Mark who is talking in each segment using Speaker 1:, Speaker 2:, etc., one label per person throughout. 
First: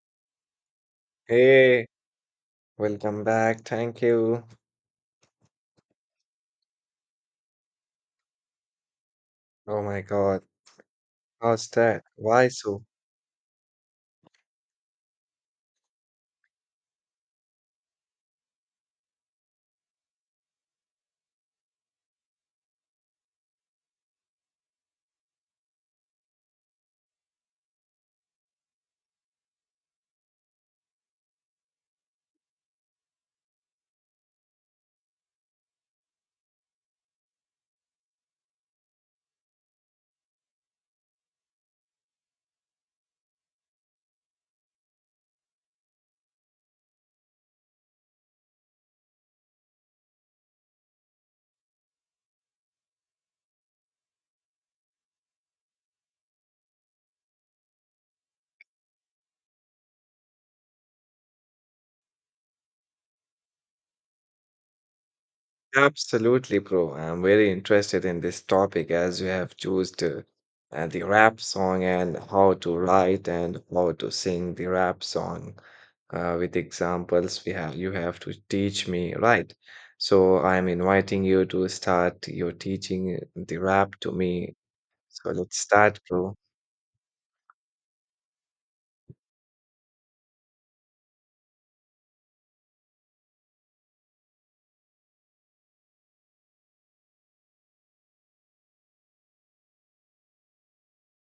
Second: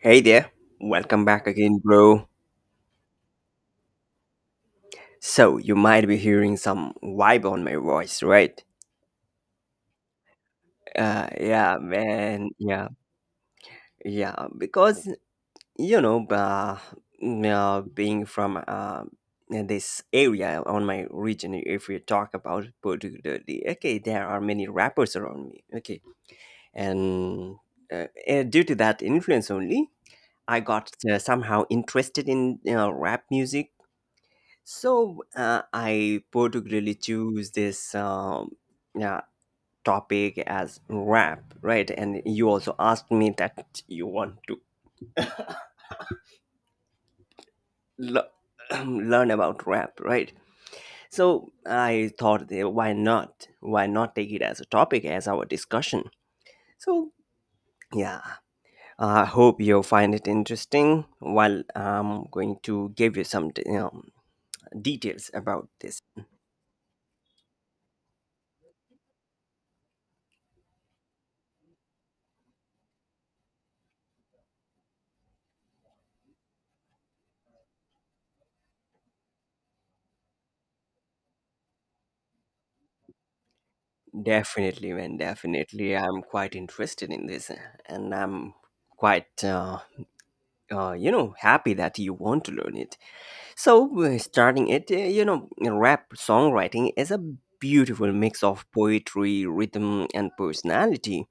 Speaker 1: Hey there, welcome back again,
Speaker 2: Hey,
Speaker 1: bro.
Speaker 2: welcome back. Thank you.
Speaker 1: So, you might be hearing some vibe on my voice, right?
Speaker 2: Oh my God.
Speaker 1: Uh,
Speaker 2: How's
Speaker 1: yeah,
Speaker 2: that? Why
Speaker 1: man,
Speaker 2: so?
Speaker 1: yeah, because you know, uh, being from this area on my region, if we talk about particularly, okay, there are many rappers around me, okay, and due to that influence only, I got somehow interested in rap music. So I particularly choose this yeah, topic as rap, right? And you also asked me that you want to le- learn about rap, right? So I thought, why not? Why not take it as a topic as our discussion? So yeah, I hope you'll find it interesting, while I'm going to give you some, details about this.
Speaker 2: Absolutely, bro. I'm very interested in this topic as you have chosen the rap song and how to write and how to sing the rap song with examples we have you have to teach me, right? So I'm inviting you to start your teaching the rap to me.
Speaker 1: Definitely, man,
Speaker 2: So let's
Speaker 1: definitely.
Speaker 2: start,
Speaker 1: I'm
Speaker 2: bro.
Speaker 1: quite interested in this, and I'm quite, uh, happy that you want to learn it. So, starting it, rap songwriting is a beautiful mix of poetry, rhythm, and personality.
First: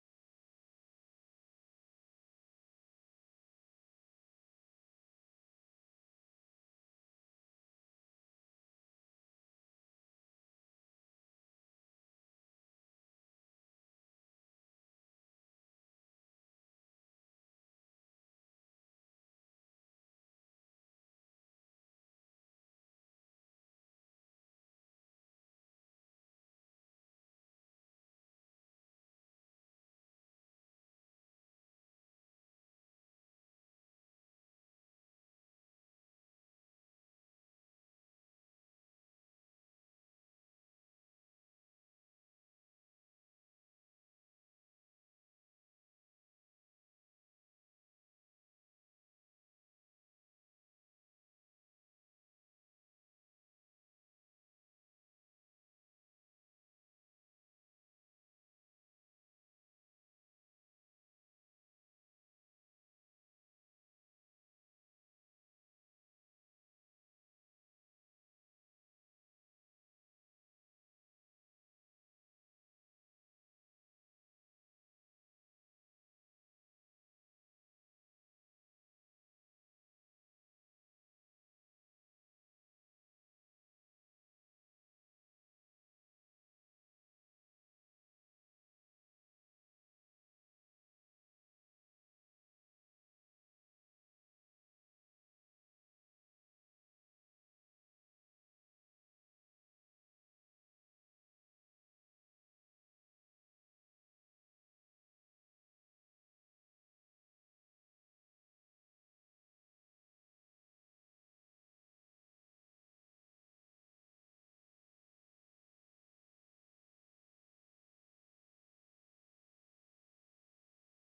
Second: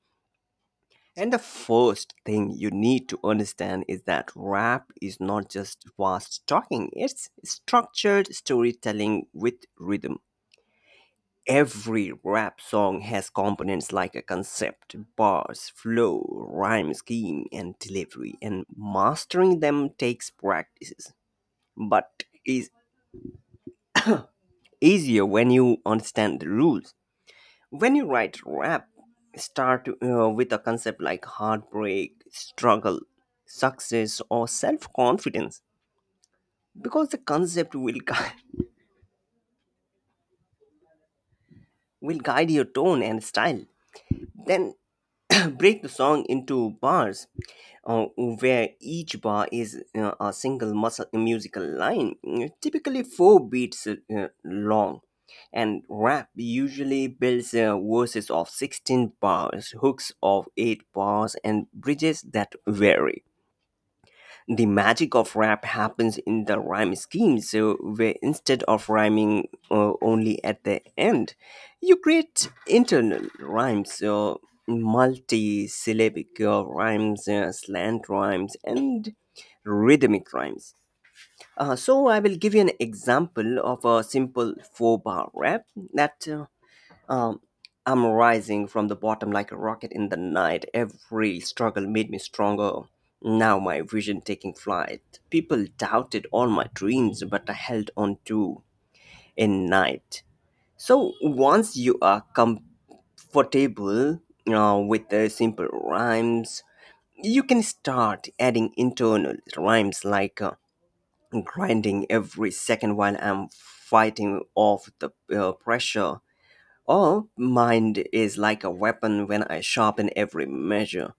Speaker 1: And the first thing you need to understand is that rap is not just fast talking, it's structured storytelling with rhythm. Every rap song has components like a concept, bars, flow, rhyme scheme, and delivery, and mastering them takes practices but is easier when you understand the rules. When you write rap, start with a concept like heartbreak, struggle, success, or self confidence because the concept will, will guide your tone and style. Then break the song into bars where each bar is a single muscle, musical line, mm, typically four beats long. And rap usually builds verses of 16 bars, hooks of 8 bars, and bridges that vary. The magic of rap happens in the rhyme scheme, so where instead of rhyming only at the end, you create internal rhymes, so multi-syllabic rhymes, slant rhymes, and rhythmic rhymes. So I will give you an example of a simple four bar rap that um, I'm rising from the bottom like a rocket in the night. Every struggle made me stronger. Now my vision taking flight. People doubted all my dreams, but I held on to a night. So once you are comfortable with the simple rhymes, you can start adding internal rhymes like grinding every second while I'm fighting off the pressure. Oh, mind is like a weapon when I sharpen every measure.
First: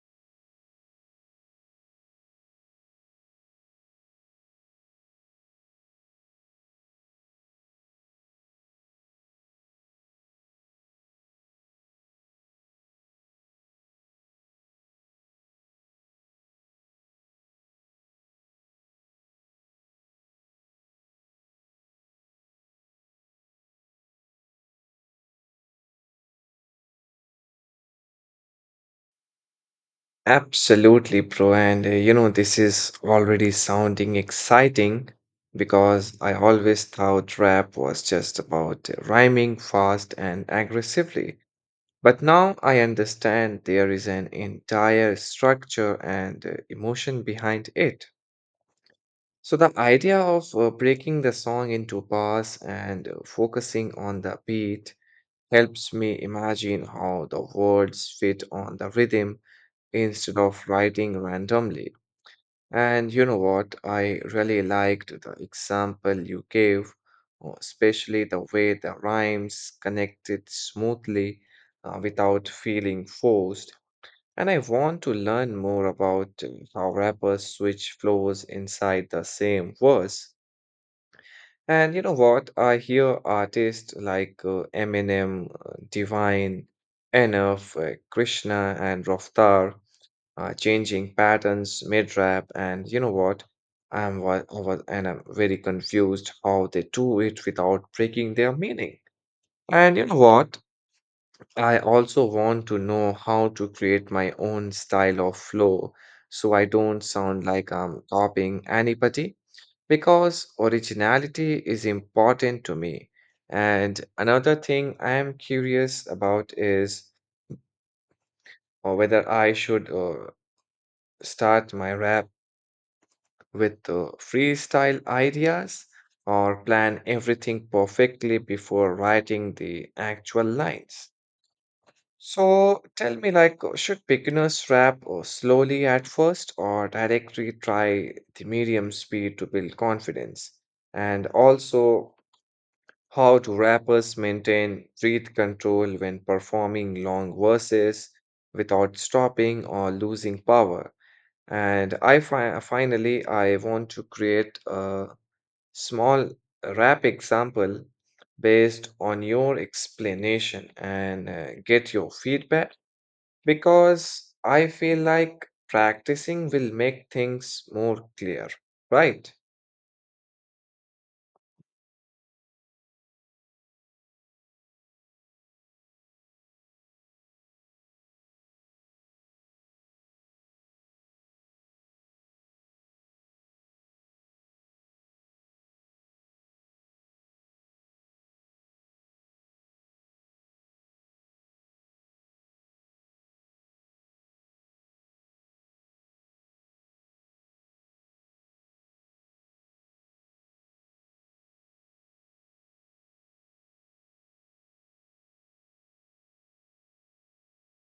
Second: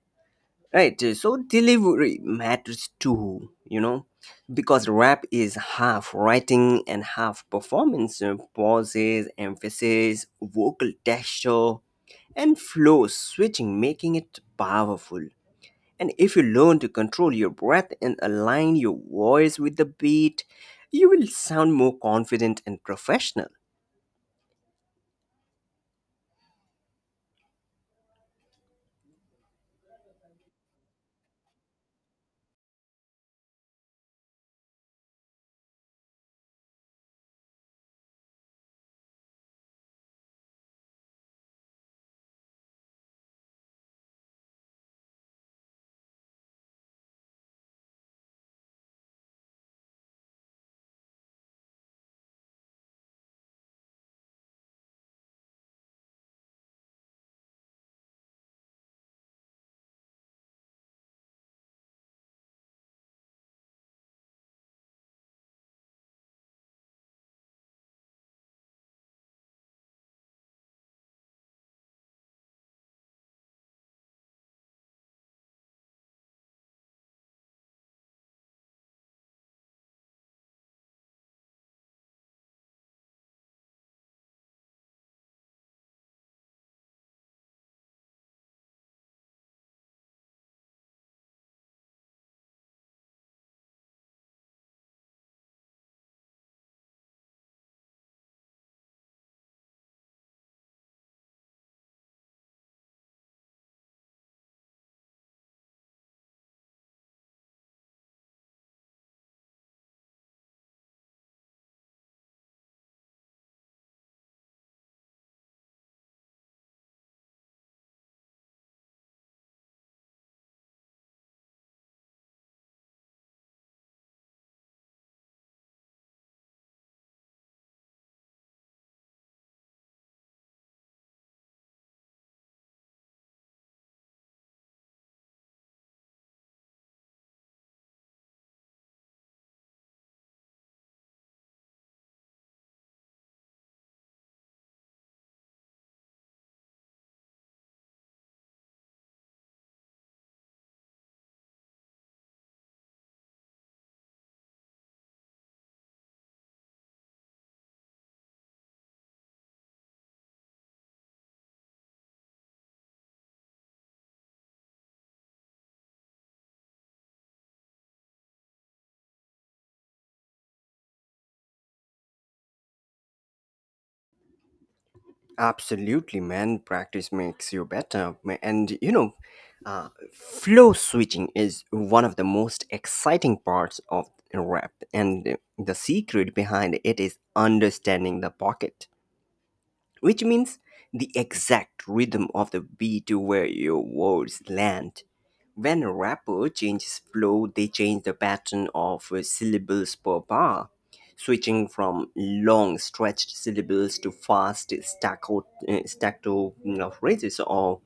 Speaker 1: Right, so delivery matters too, you know, because rap is half writing and half performance. Pauses, emphasis, vocal texture, and flow switching, making it powerful. And if you learn to control your breath and align your voice with the beat, you will sound more confident and professional.
Speaker 2: Absolutely, bro. And this is already sounding exciting because I always thought rap was just about rhyming fast and aggressively. But now I understand there is an entire structure and emotion behind it. So the idea of breaking the song into bars and focusing on the beat helps me imagine how the words fit on the rhythm instead of writing randomly. And you know what? I really liked the example you gave, especially the way the rhymes connected smoothly without feeling forced. And I want to learn more about how rappers switch flows inside the same verse. And you know what? I hear artists like Eminem, Divine, Enough, Krishna, and Roftar changing patterns mid-rap, and you know what? And I'm very confused how they do it without breaking their meaning. And you know what? I also want to know how to create my own style of flow so I don't sound like I'm copying anybody because originality is important to me. And another thing I am curious about is whether I should start my rap with freestyle ideas or plan everything perfectly before writing the actual lines. So tell me, like, should beginners rap slowly at first or directly try the medium speed to build confidence? And also, how do rappers maintain breath control when performing long verses without stopping or losing power? And I fi finally I want to create a small rap example based on your explanation and get your feedback because I feel like practicing will make things more clear, right?
Speaker 1: Absolutely, man. Practice makes you better. And you know, flow switching is one of the most exciting parts of rap, and the secret behind it is understanding the pocket, which means the exact rhythm of the beat where your words land. When a rapper changes flow, they change the pattern of syllables per bar, switching from long stretched syllables to fast staccato you know, phrases, or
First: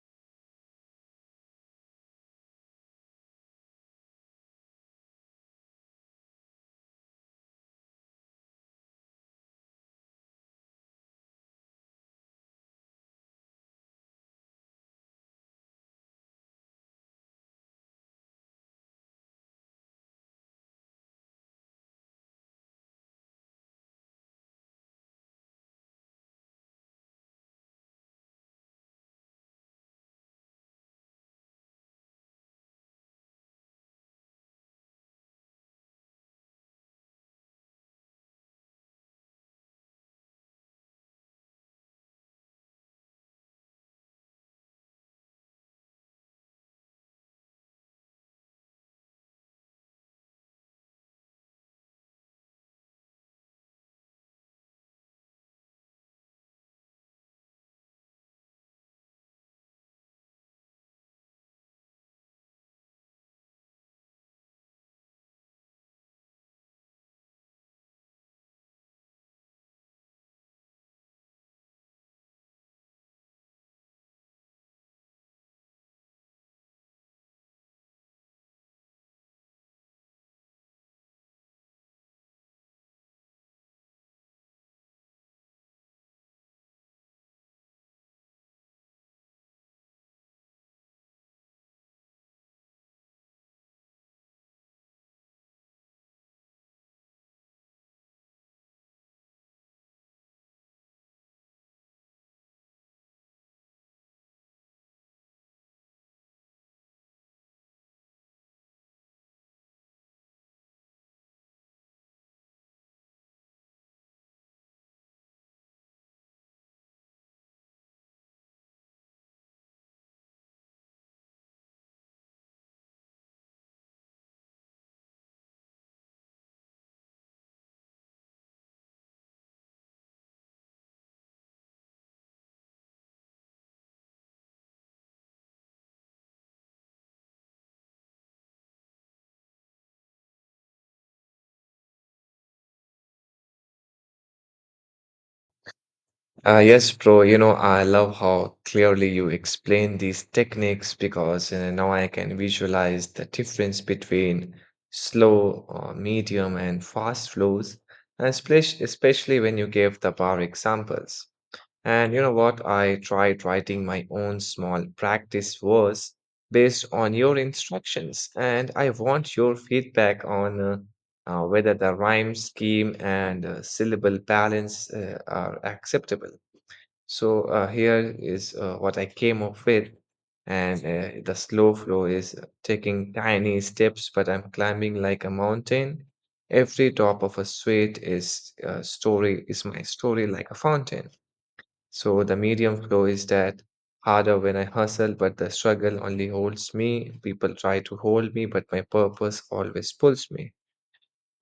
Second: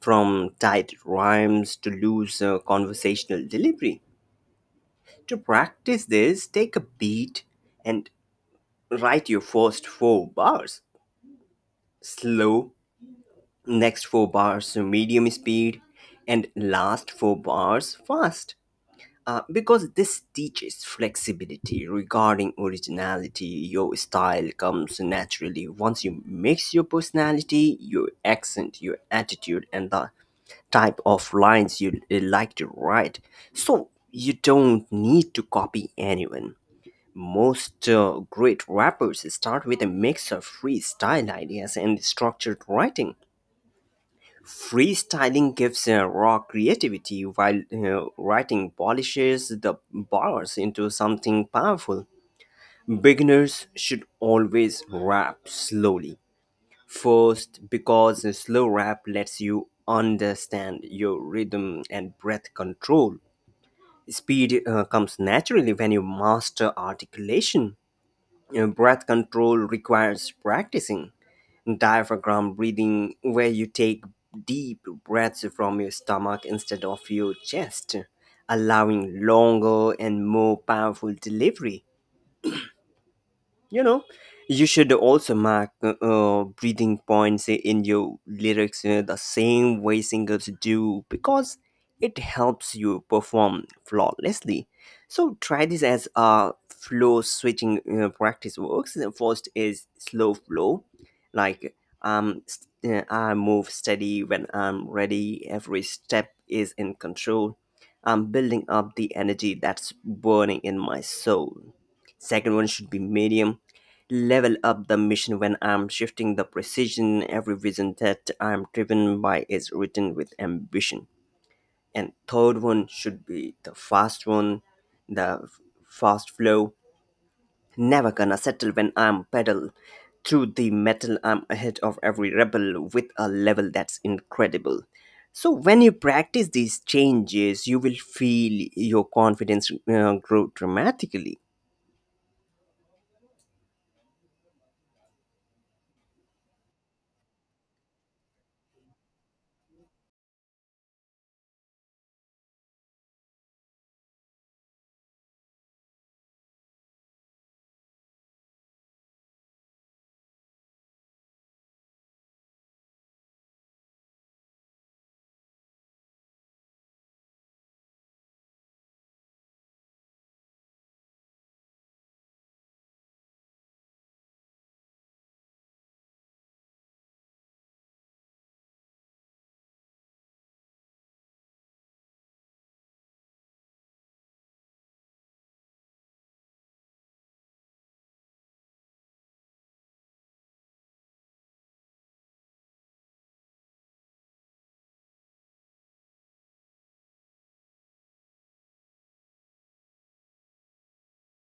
Speaker 1: from tight rhymes to loose conversational delivery. To practice this, take a beat and write your first four bars slow, next four bars so medium speed, and last four bars fast, because this teaches flexibility. Regarding originality, your style comes naturally once you mix your personality, your accent, your attitude, and the type of lines you like to write, so you don't need to copy anyone. Most great rappers start with a mix of freestyle ideas and structured writing. Freestyling gives raw creativity, while writing polishes the bars into something powerful. Beginners should always rap slowly. First, because a slow rap lets you understand your rhythm and breath control. Speed comes naturally when you master articulation. Breath control requires practicing diaphragm breathing, where you take deep breaths from your stomach instead of your chest, allowing longer and more powerful delivery. You know, you should also mark breathing points in your lyrics the same way singers do, because it helps you perform flawlessly. So try this as a flow switching practice works. The first is slow flow, like um st- I move steady when I'm ready, every step is in control, I'm building up the energy that's burning in my soul. Second one should be medium. Level up the mission when I'm shifting the precision. Every vision that I'm driven by is written with ambition. And third one should be the fast one, the f- fast flow. Never gonna settle when I'm pedal through the metal. I'm ahead of every rebel with a level that's incredible. So when you practice these changes, you will feel your confidence grow dramatically.
Speaker 2: Yes, bro. I love how clearly you explain these techniques because now I can visualize the difference between slow, medium, and fast flows, and especially when you gave the bar examples. And you know what? I tried writing my own small practice verse based on your instructions, and I want your feedback on whether the rhyme scheme and syllable balance are acceptable. So here is what I came up with, and the slow flow is taking tiny steps, but I'm climbing like a mountain. Every drop of a sweat is my story like a fountain. So the medium flow is that harder when I hustle, but the struggle only holds me. People try to hold me, but my purpose always pulls me.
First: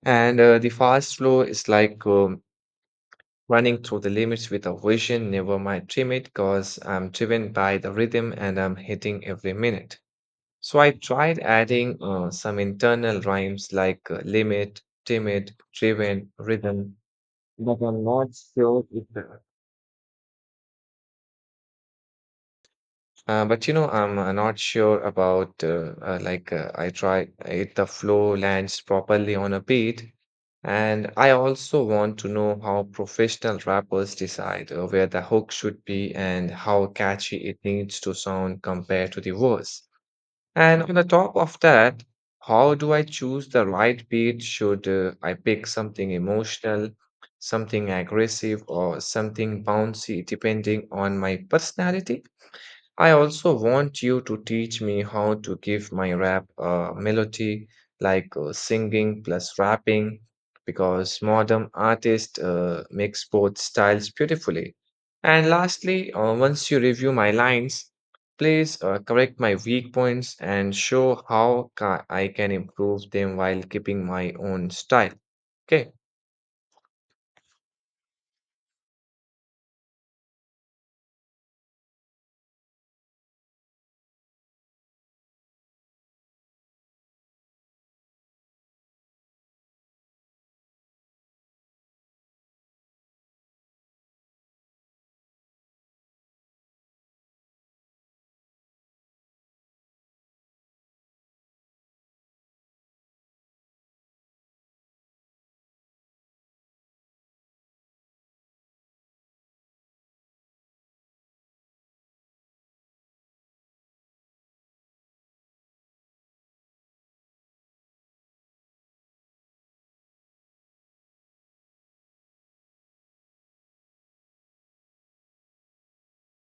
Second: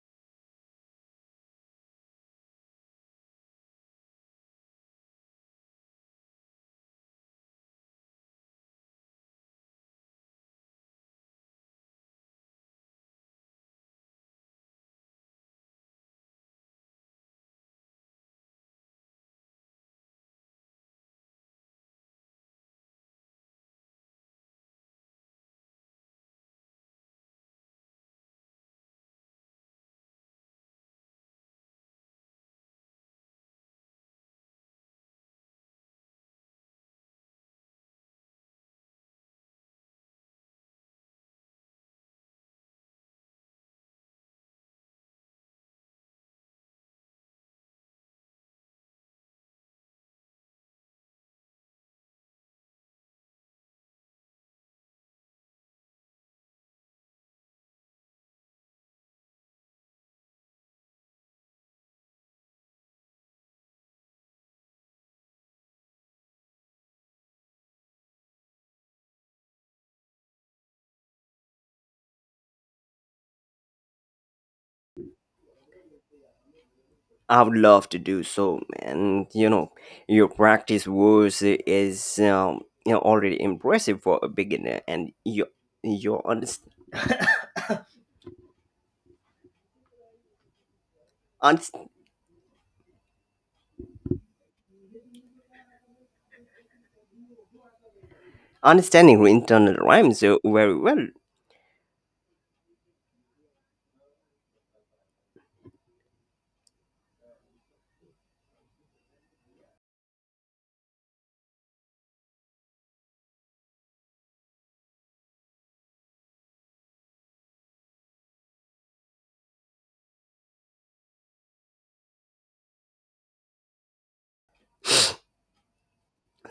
Speaker 2: And the fast flow is like running through the limits with a vision, never my trim because I'm driven by the rhythm and I'm hitting every minute. So I tried adding some internal rhymes like limit, timid, driven, rhythm, but I'm not sure if but I'm not sure about like I try if the flow lands properly on a beat, and I also want to know how professional rappers decide where the hook should be and how catchy it needs to sound compared to the verse. And on the top of that, how do I choose the right beat? Should I pick something emotional, something aggressive, or something bouncy, depending on my personality? I also want you to teach me how to give my rap a melody like singing plus rapping because modern artists mix both styles beautifully. And lastly, once you review my lines, please correct my weak points and show how I can improve them while keeping my own style. Okay.
Speaker 1: I would love to do so, and you know, your practice was is you know, already impressive for a beginner, and your your underst- underst- understanding internal rhymes very well.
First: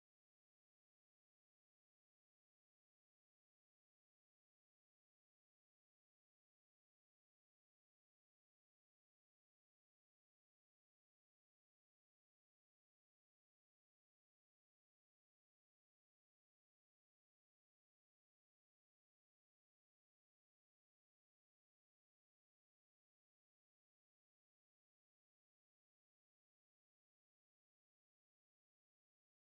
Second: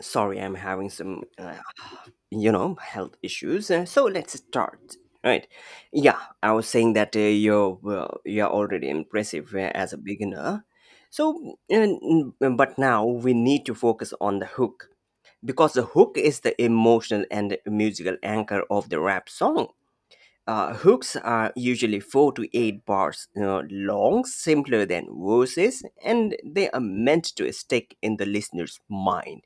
Speaker 1: Sorry, I'm having some you know, health issues, so let's start. Right? Yeah, I was saying that you're already impressive as a beginner. So, and, but now we need to focus on the hook, because the hook is the emotional and musical anchor of the rap song. Hooks are usually 4 to 8 bars, you know, long, simpler than verses, and they are meant to stick in the listener's mind,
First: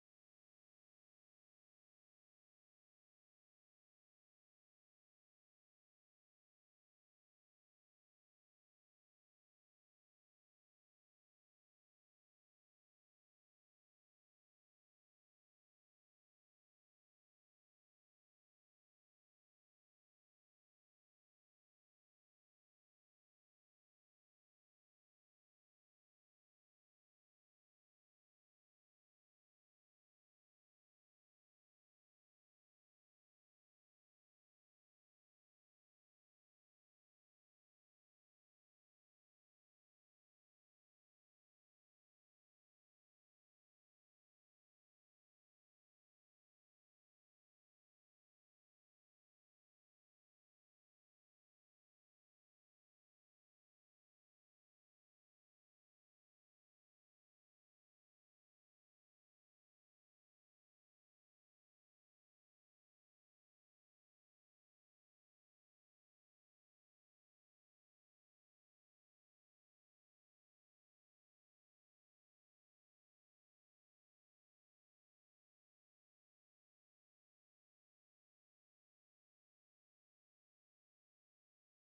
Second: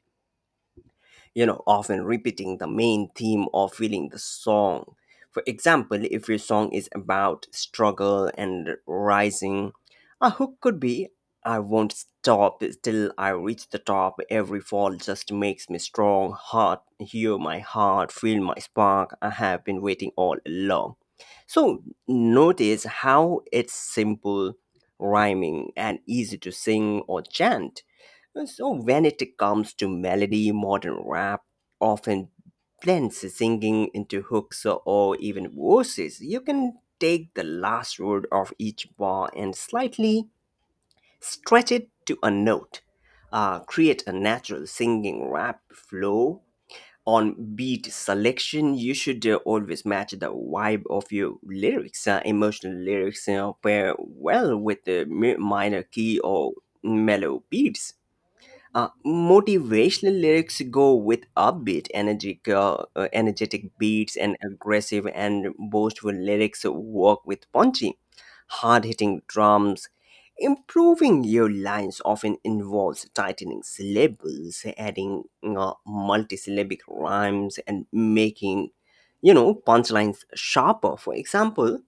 Speaker 1: you know, often repeating the main theme or feeling the song. For example, if your song is about struggle and rising, a hook could be, I won't stop till I reach the top. Every fall just makes me strong. Heart, hear my heart, feel my spark. I have been waiting all along. So notice how it's simple, rhyming, and easy to sing or chant. So, when it comes to melody, modern rap often blends singing into hooks or even verses. You can take the last word of each bar and slightly stretch it to a note, create a natural singing rap flow. On beat selection, you should always match the vibe of your lyrics. Emotional lyrics pair well with the minor key or mellow beats. Motivational lyrics go with upbeat, energetic, energetic beats, and aggressive and boastful lyrics work with punchy, hard-hitting drums. Improving your lines often involves tightening syllables, adding multisyllabic rhymes, and making, you know, punchlines sharper. For example,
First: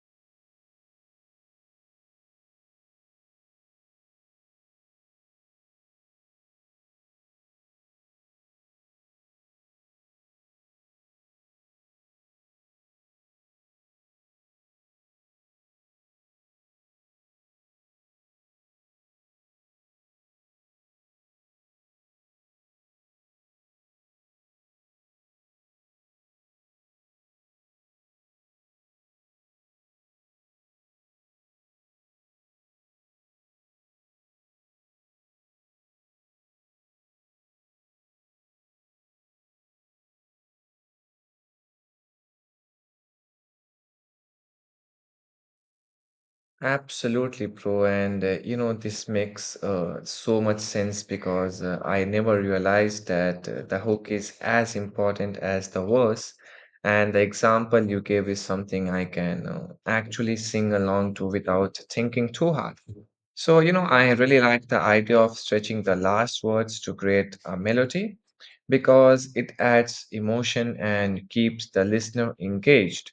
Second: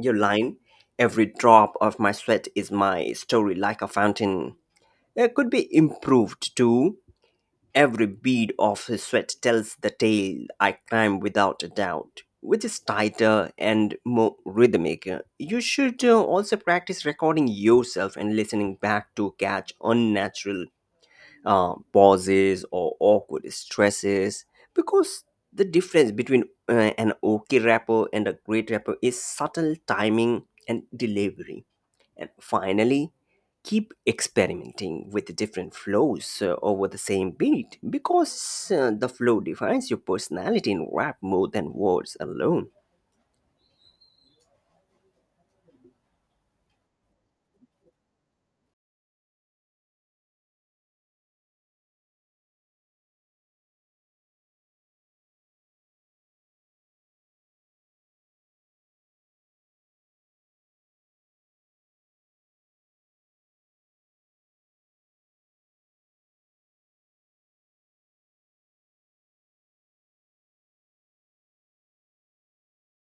Speaker 1: your line, "Every drop of my sweat is my story, like a fountain." Could be improved too. Every bead of sweat tells the tale I climb without a doubt, which is tighter and more rhythmic. You should also practice recording yourself and listening back to catch unnatural pauses or awkward stresses, because the difference between an okay rapper and a great rapper is subtle timing and delivery. And finally, keep experimenting with different flows over the same beat, because the flow defines your personality in rap more than words alone.
Speaker 2: Absolutely, bro. And this makes so much sense because I never realized that the hook is as important as the verse. And the example you gave is something I can actually sing along to without thinking too hard. So, I really like the idea of stretching the last words to create a melody because it adds emotion and keeps the listener engaged.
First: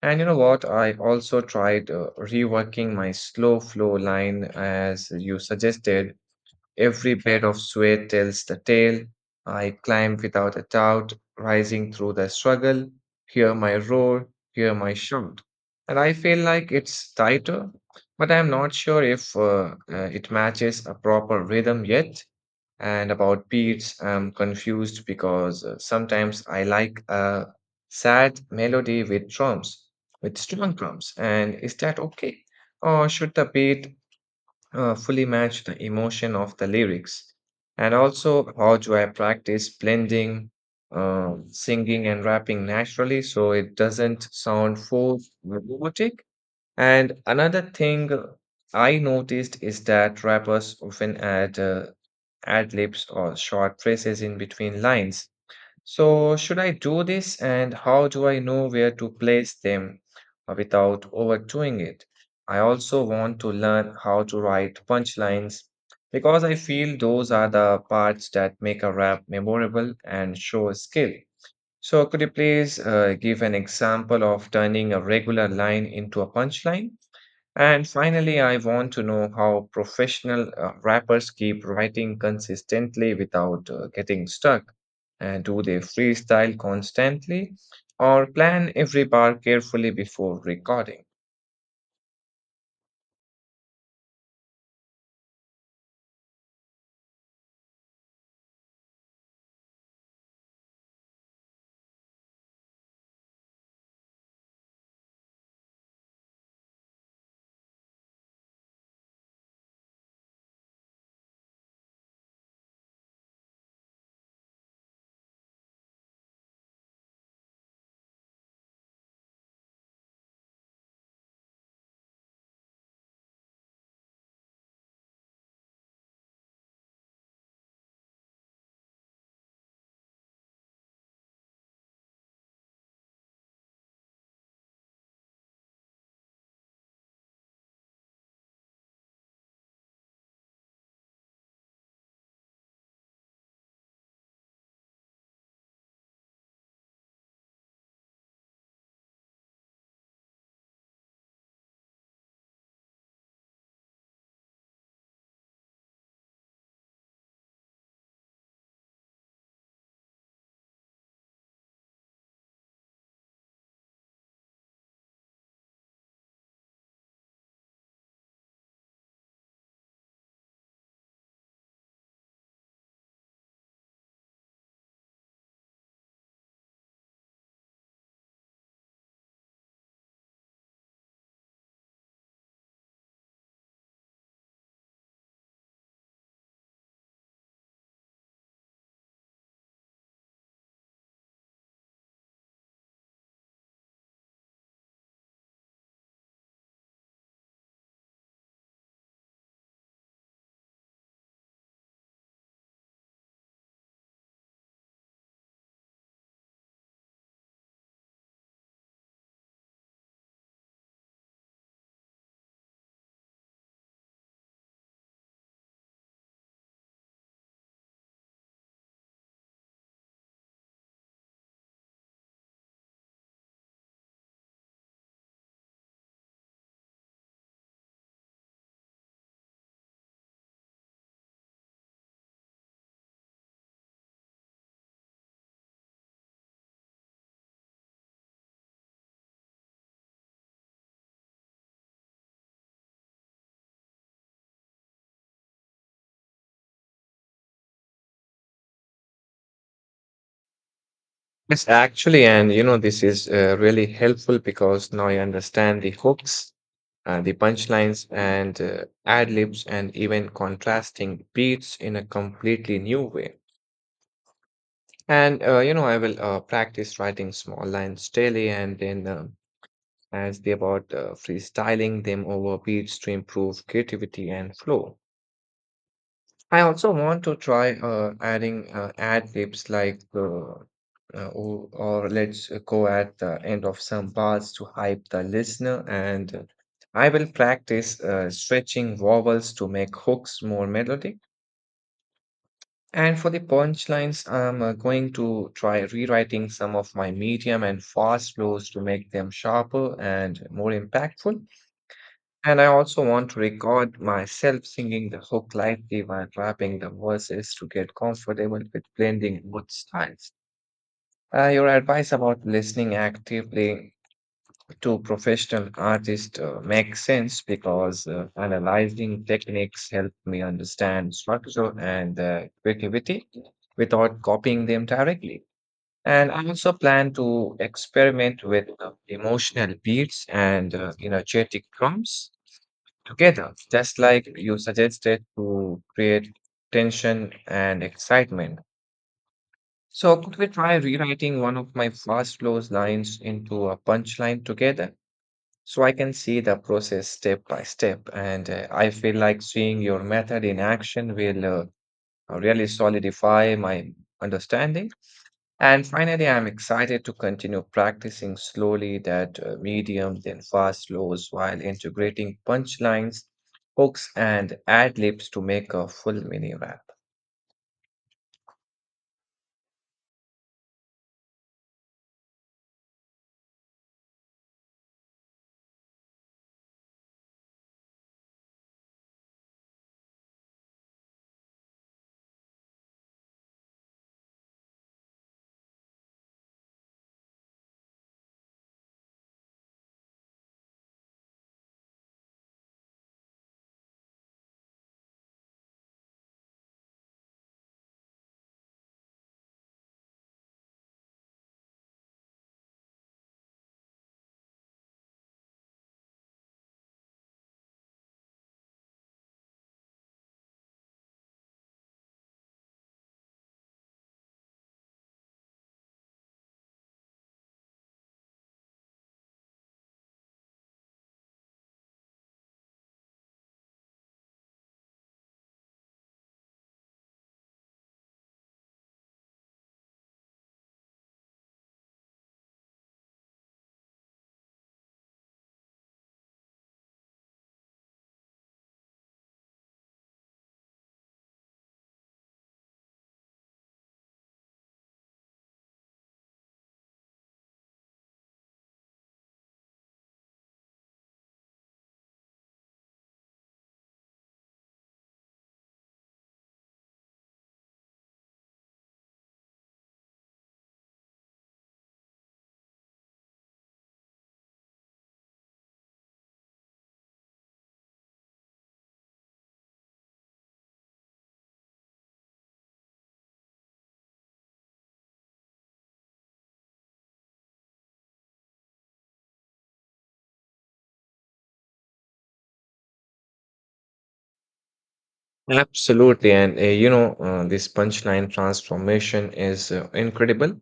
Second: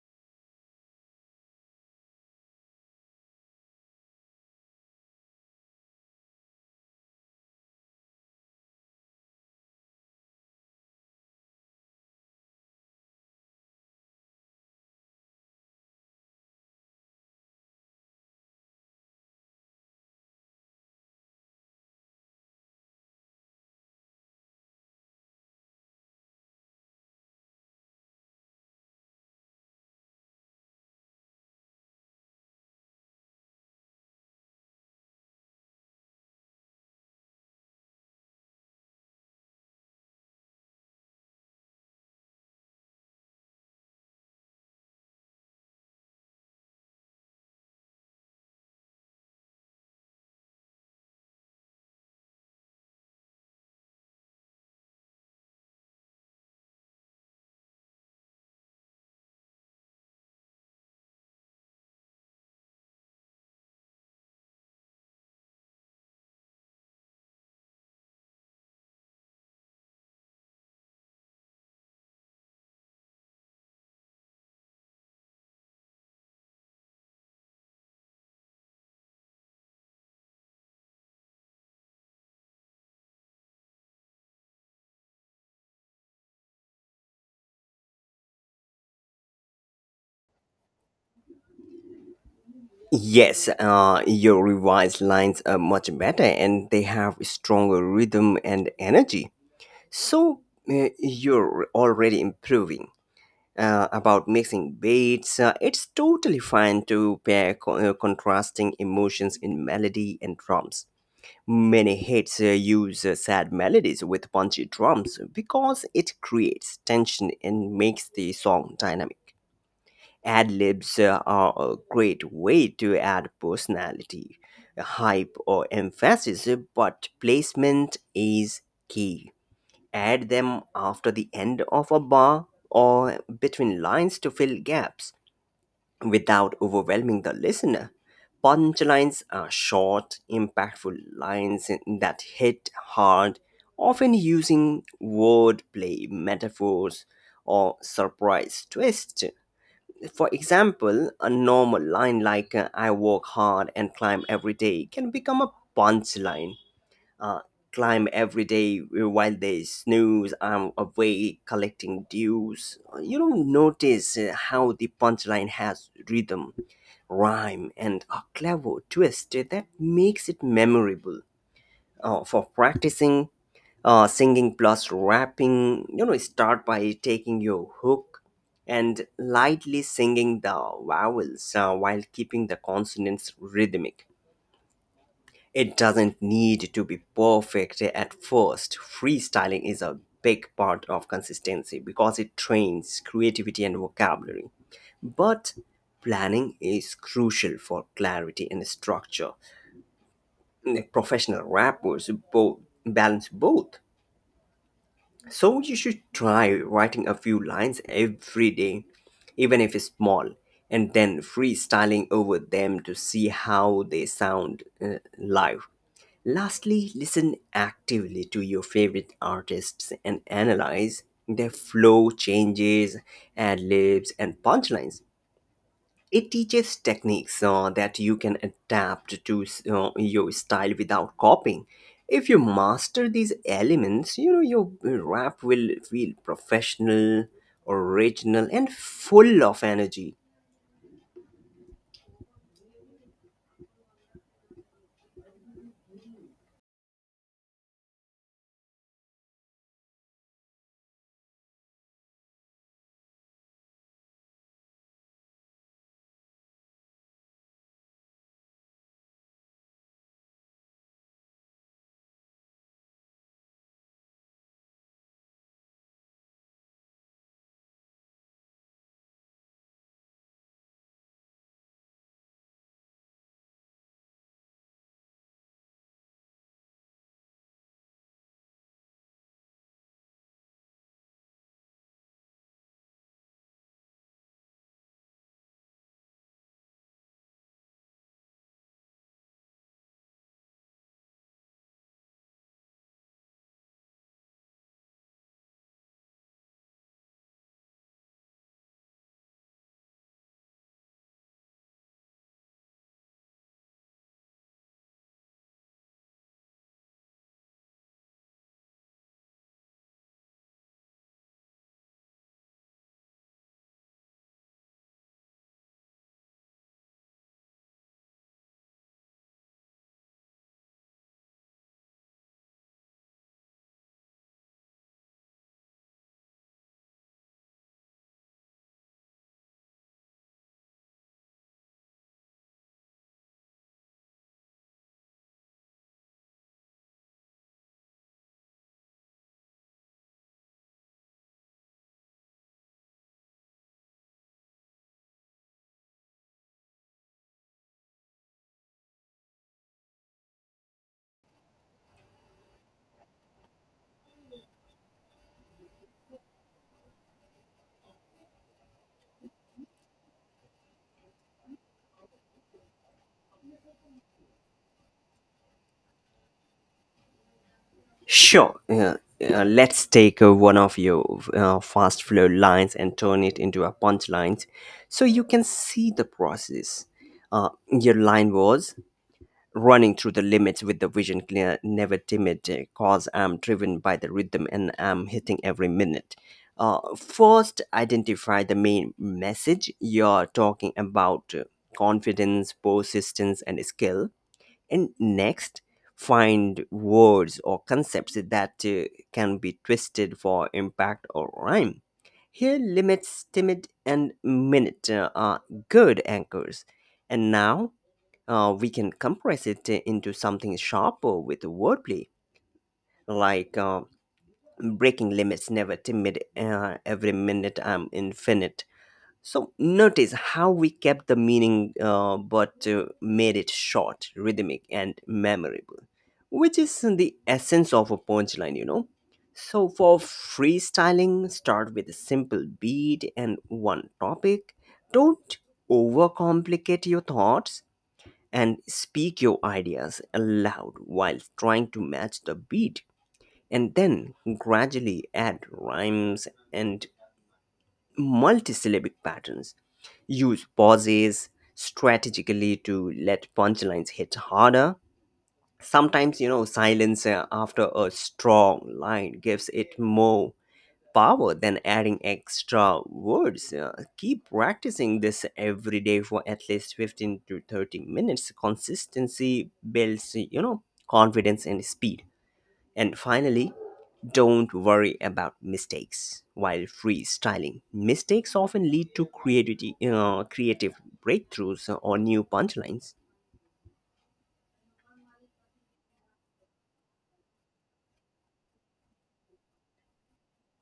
Speaker 2: And you know what? I also tried reworking my slow flow line as you suggested. Every bed of sweat tells the tale. I climb without a doubt, rising through the struggle. Hear my roar, hear my shout. And I feel like it's tighter, but I'm not sure if it matches a proper rhythm yet. And about beats, I'm confused because sometimes I like a sad melody with strong drums. And is that okay? Or should the beat fully match the emotion of the lyrics? And also, how do I practice blending singing and rapping naturally so it doesn't sound forced or robotic? And another thing I noticed is that rappers often add ad libs or short phrases in between lines. So, should I do this and how do I know where to place them without overdoing it? I also want to learn how to write punchlines because I feel those are the parts that make a rap memorable and show skill. So, could you please give an example of turning a regular line into a punchline? And finally, I want to know how professional rappers keep writing consistently without getting stuck. And do they freestyle constantly or plan every bar carefully before recording?
Speaker 1: Yes, your revised lines are much better and they have stronger rhythm and energy. So you're already improving. About mixing beats, it's totally fine to pair contrasting emotions in melody and drums. Many hits use sad melodies with punchy drums, because it creates tension and makes the song dynamic. Ad libs are a great way to add personality, hype, or emphasis, but placement is key. Add them after the end of a bar or between lines to fill gaps without overwhelming the listener. Punchlines are short, impactful lines that hit hard, often using wordplay, metaphors, or surprise twists. For example, a normal line like I work hard and climb every day can become a punchline. Uh, Climb every day while they snooze, I'm away collecting dues. You don't notice how the punchline has rhythm, rhyme, and a clever twist that makes it memorable. For practicing singing plus rapping, you know, start by taking your hook and lightly singing the vowels while keeping the consonants rhythmic. It doesn't need to be perfect at first. Freestyling is a big part of consistency, because it trains creativity and vocabulary. But planning is crucial for clarity and structure. Professional rappers both balance both. So you should try writing a few lines every day, even if it's small, and then freestyling over them to see how they sound live. Lastly, listen actively to your favorite artists and analyze their flow changes, ad libs, and punchlines. It teaches techniques that you can adapt to your style without copying. If you master these elements, you know, your rap will feel professional, original, and full of energy.
Speaker 2: Yes, actually, and this is really helpful because now I understand the hooks, the punchlines, and ad libs, and even contrasting beats in a completely new way. And I will practice writing small lines daily and then as they about freestyling them over beats to improve creativity and flow. I also want to try adding ad libs like or let's go at the end of some bars to hype the listener and I will practice stretching vowels to make hooks more melodic. And for the punchlines, I'm going to try rewriting some of my medium and fast flows to make them sharper and more impactful. And I also want to record myself singing the hook lightly while rapping the verses to get comfortable with blending both styles. Your advice about listening actively to professional artists makes sense because analyzing techniques help me understand structure and creativity without copying them directly. And I also plan to experiment with emotional beats and energetic drums together, just like you suggested to create tension and excitement. So, could we try rewriting one of my fast flows lines into a punchline together? So, I can see the process step by step, and I feel like seeing your method in action will really solidify my understanding. And finally, I'm excited to continue practicing slowly that medium, then fast slows while integrating punchlines, hooks, and ad libs to make a full mini rap.
Speaker 1: Sure. Let's take one of your fast flow lines and turn it into a punchline so you can see the process. Your line was, "Running through the limits with the vision clear, never timid, cause I'm driven by the rhythm and I'm hitting every minute." First, identify the main message you're talking about, confidence, persistence, and skill. And next, find words or concepts that can be twisted for impact or rhyme. Here, limits, timid, and minute are good anchors. And now, we can compress it into something sharper with wordplay, like breaking limits, never timid, every minute I'm infinite. So notice how we kept the meaning but made it short, rhythmic, and memorable, which is the essence of a punchline, you know. So for freestyling, start with a simple beat and one topic. Don't overcomplicate your thoughts, and speak your ideas aloud while trying to match the beat. And then gradually add rhymes and multisyllabic patterns, use pauses strategically to let punchlines hit harder. Sometimes, you know, silence after a strong line gives it more power than adding extra words. Keep practicing this every day for at least 15 to 30 minutes. Consistency builds, you know, confidence and speed. And finally, don't worry about mistakes while freestyling. Mistakes often lead to creativity, creative breakthroughs or new punchlines.
Speaker 2: Absolutely. This punchline transformation is incredible.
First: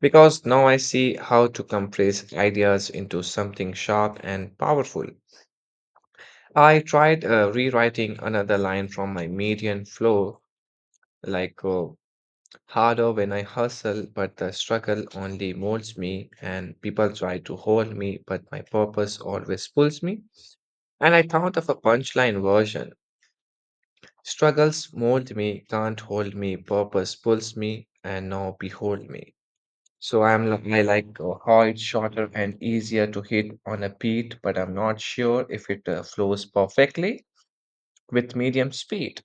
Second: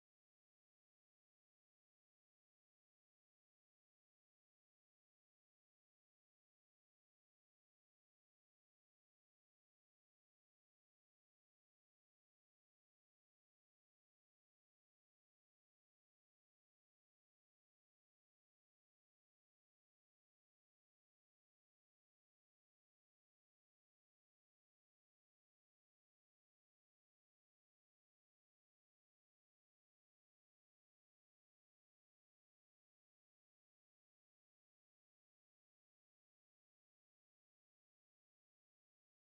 Speaker 2: Because now I see how to compress ideas into something sharp and powerful. I tried rewriting another line from my median flow, like harder when I hustle, but the struggle only molds me, and people try to hold me, but my purpose always pulls me. And I thought of a punchline version struggles mold me, can't hold me, purpose pulls me, and now behold me. So I like how it's shorter and easier to hit on a beat, but I'm not sure if it flows perfectly with medium speed.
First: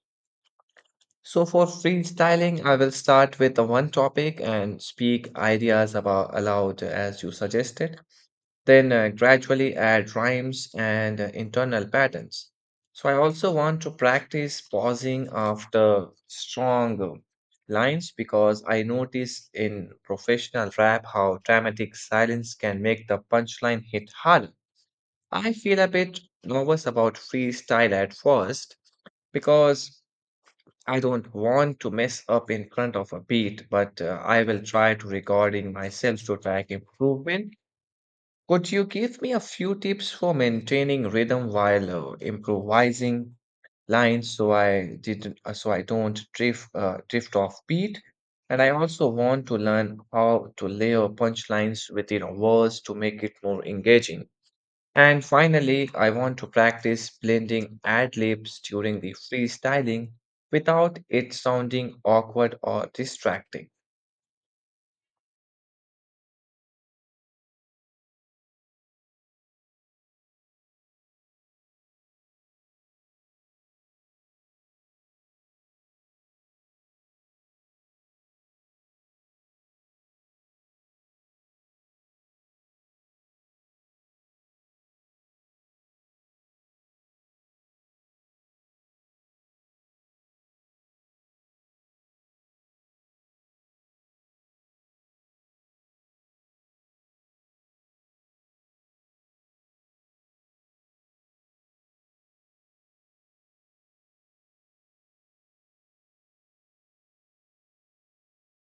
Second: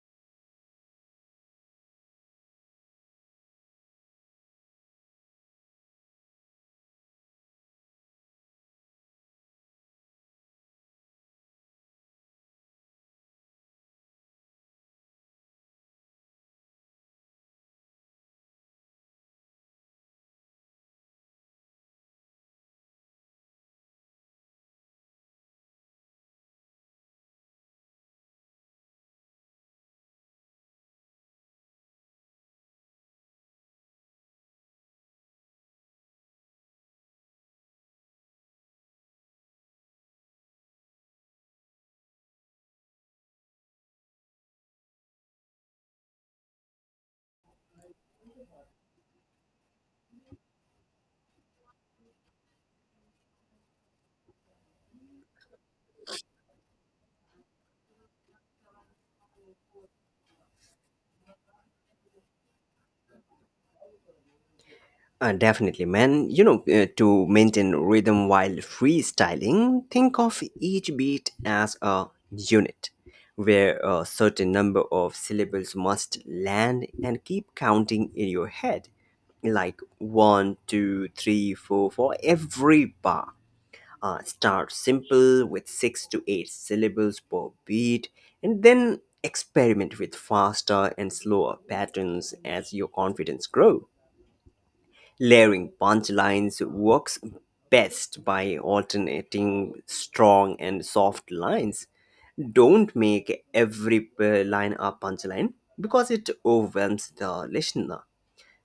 Speaker 2: So for freestyling, I will start with the one topic and speak ideas about aloud as you suggested then gradually add rhymes and internal patterns. So I also want to practice pausing after strong lines because I notice in professional rap how dramatic silence can make the punchline hit harder. I feel a bit nervous about freestyle at first because I don't want to mess up in front of a beat, but I will try to recording myself to track improvement could you give me a few tips for maintaining rhythm while improvising lines so I don't drift off beat? And I also want to learn how to layer punchlines within a verse to make it more engaging. And finally, I want to practice blending ad libs during the freestyling without it sounding awkward or distracting.
Speaker 1: Definitely, man. You know, to maintain rhythm while freestyling, think of each beat as a unit where a certain number of syllables must land, and keep counting in your head like one, two, three, four for every bar. Start simple with six to eight syllables per beat, and then experiment with faster and slower patterns as your confidence grows. Layering punchlines works best by alternating strong and soft lines. Don't make every line a punchline because it overwhelms the listener.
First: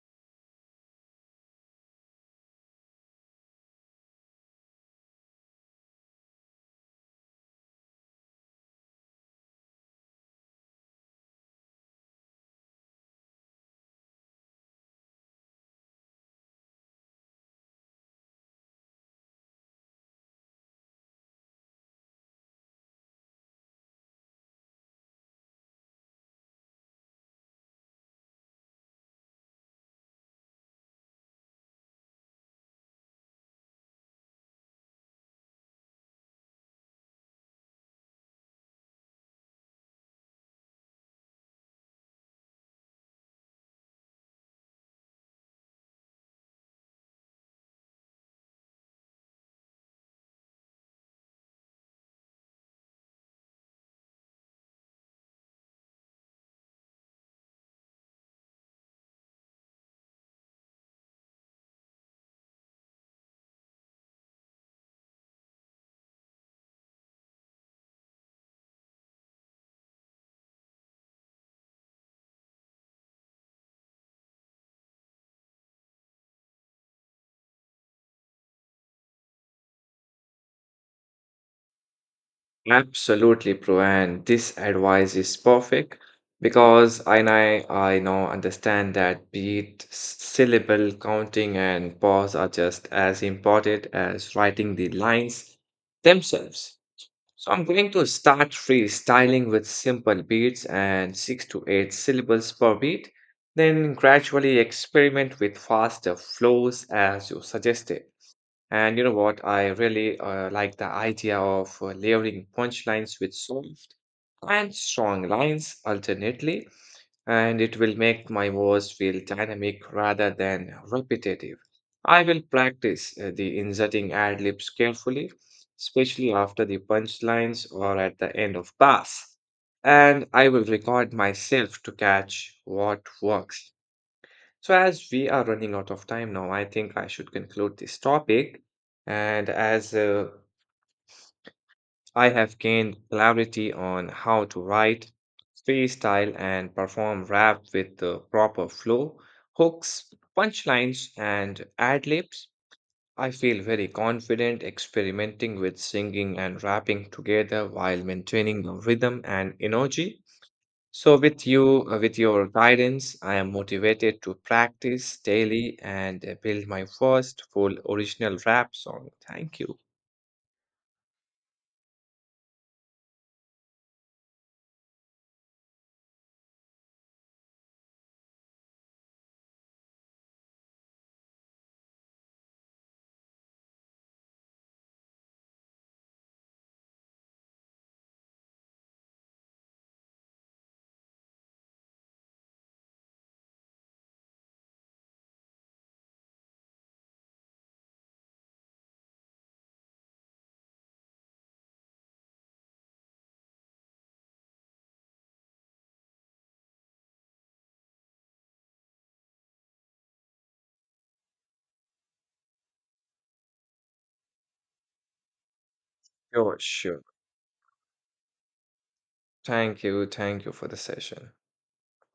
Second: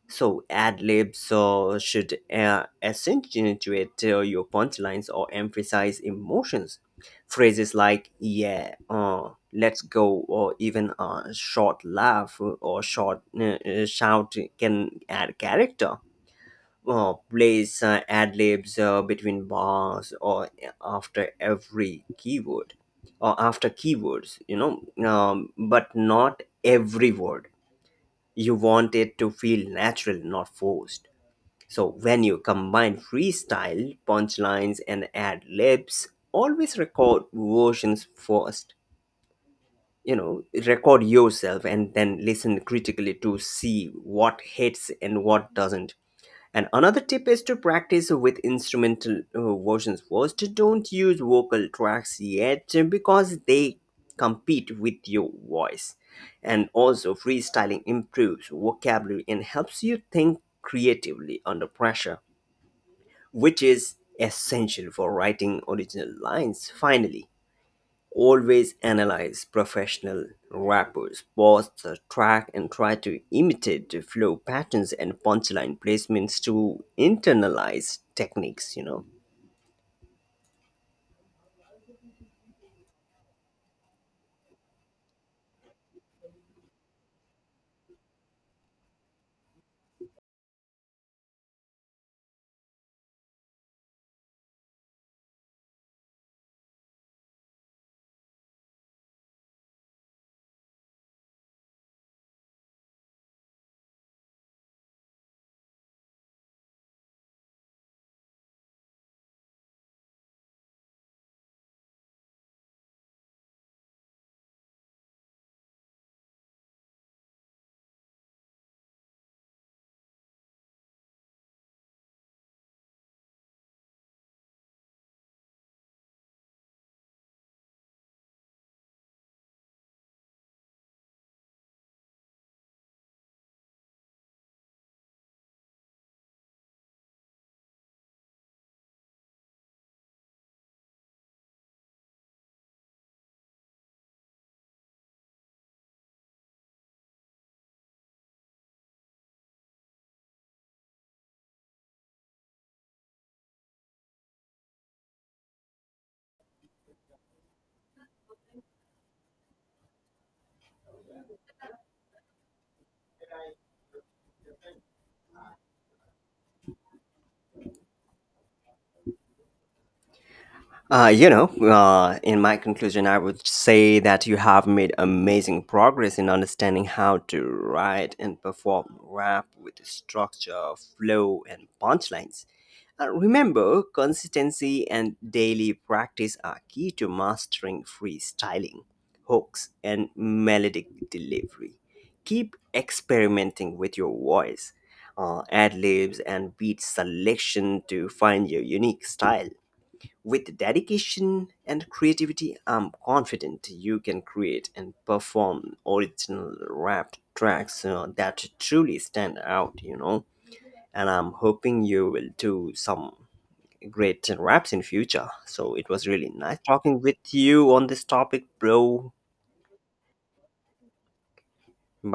Speaker 1: So ad libs should accentuate your punchlines or emphasize emotions. Phrases like "yeah," "let's go," or even a short laugh or short shout can add character. Place ad libs between bars or after every keyword, or after keywords, you know, but not every word. You want it to feel natural, not forced. So when you combine freestyle, punchlines, and ad libs, always record versions first. You know, record yourself and then listen critically to see what hits and what doesn't. And another tip is to practice with instrumental versions first. Don't use vocal tracks yet because they compete with your voice. And also, freestyling improves vocabulary and helps you think creatively under pressure, which is essential for writing original lines. Finally, always analyze professional rappers, pause the track, and try to imitate the flow patterns and punchline placements to internalize techniques, you know.
Speaker 2: Absolutely, Pro, and this advice is perfect because I know, I now understand that beat, syllable counting, and pause are just as important as writing the lines themselves. So I'm going to start freestyling with simple beats and six to eight syllables per beat, then gradually experiment with faster flows as you suggested. And you know what? I really like the idea of layering punchlines with soft and strong lines alternately, and it will make my verse feel dynamic rather than repetitive. I will practice the inserting ad libs carefully, especially after the punchlines or at the end of bars. And I will record myself to catch what works. So, as we are running out of time now, I think I should conclude this topic. And as I have gained clarity on how to write, freestyle, and perform rap with the proper flow, hooks, punchlines, and ad libs, I feel very confident experimenting with singing and rapping together while maintaining the rhythm and energy. So, with your guidance, I am motivated to practice daily and build my first full original rap song. Thank you.
Speaker 1: You know, in my conclusion, I would say that you have made amazing progress in understanding how to write and perform rap with structure, flow, and punchlines. Remember, consistency and daily practice are key to mastering freestyling, hooks, and melodic delivery. Keep experimenting with your voice, ad libs, and beat selection to find your unique style. With dedication and creativity, I'm confident you can create and perform original rap tracks that truly stand out, you know. And I'm hoping you will do some great raps in future. So it was really
Speaker 2: Sure,
Speaker 1: nice talking
Speaker 2: sure.
Speaker 1: with you on this topic, bro.
Speaker 2: Thank you. Thank you for the session.
Speaker 1: Bye.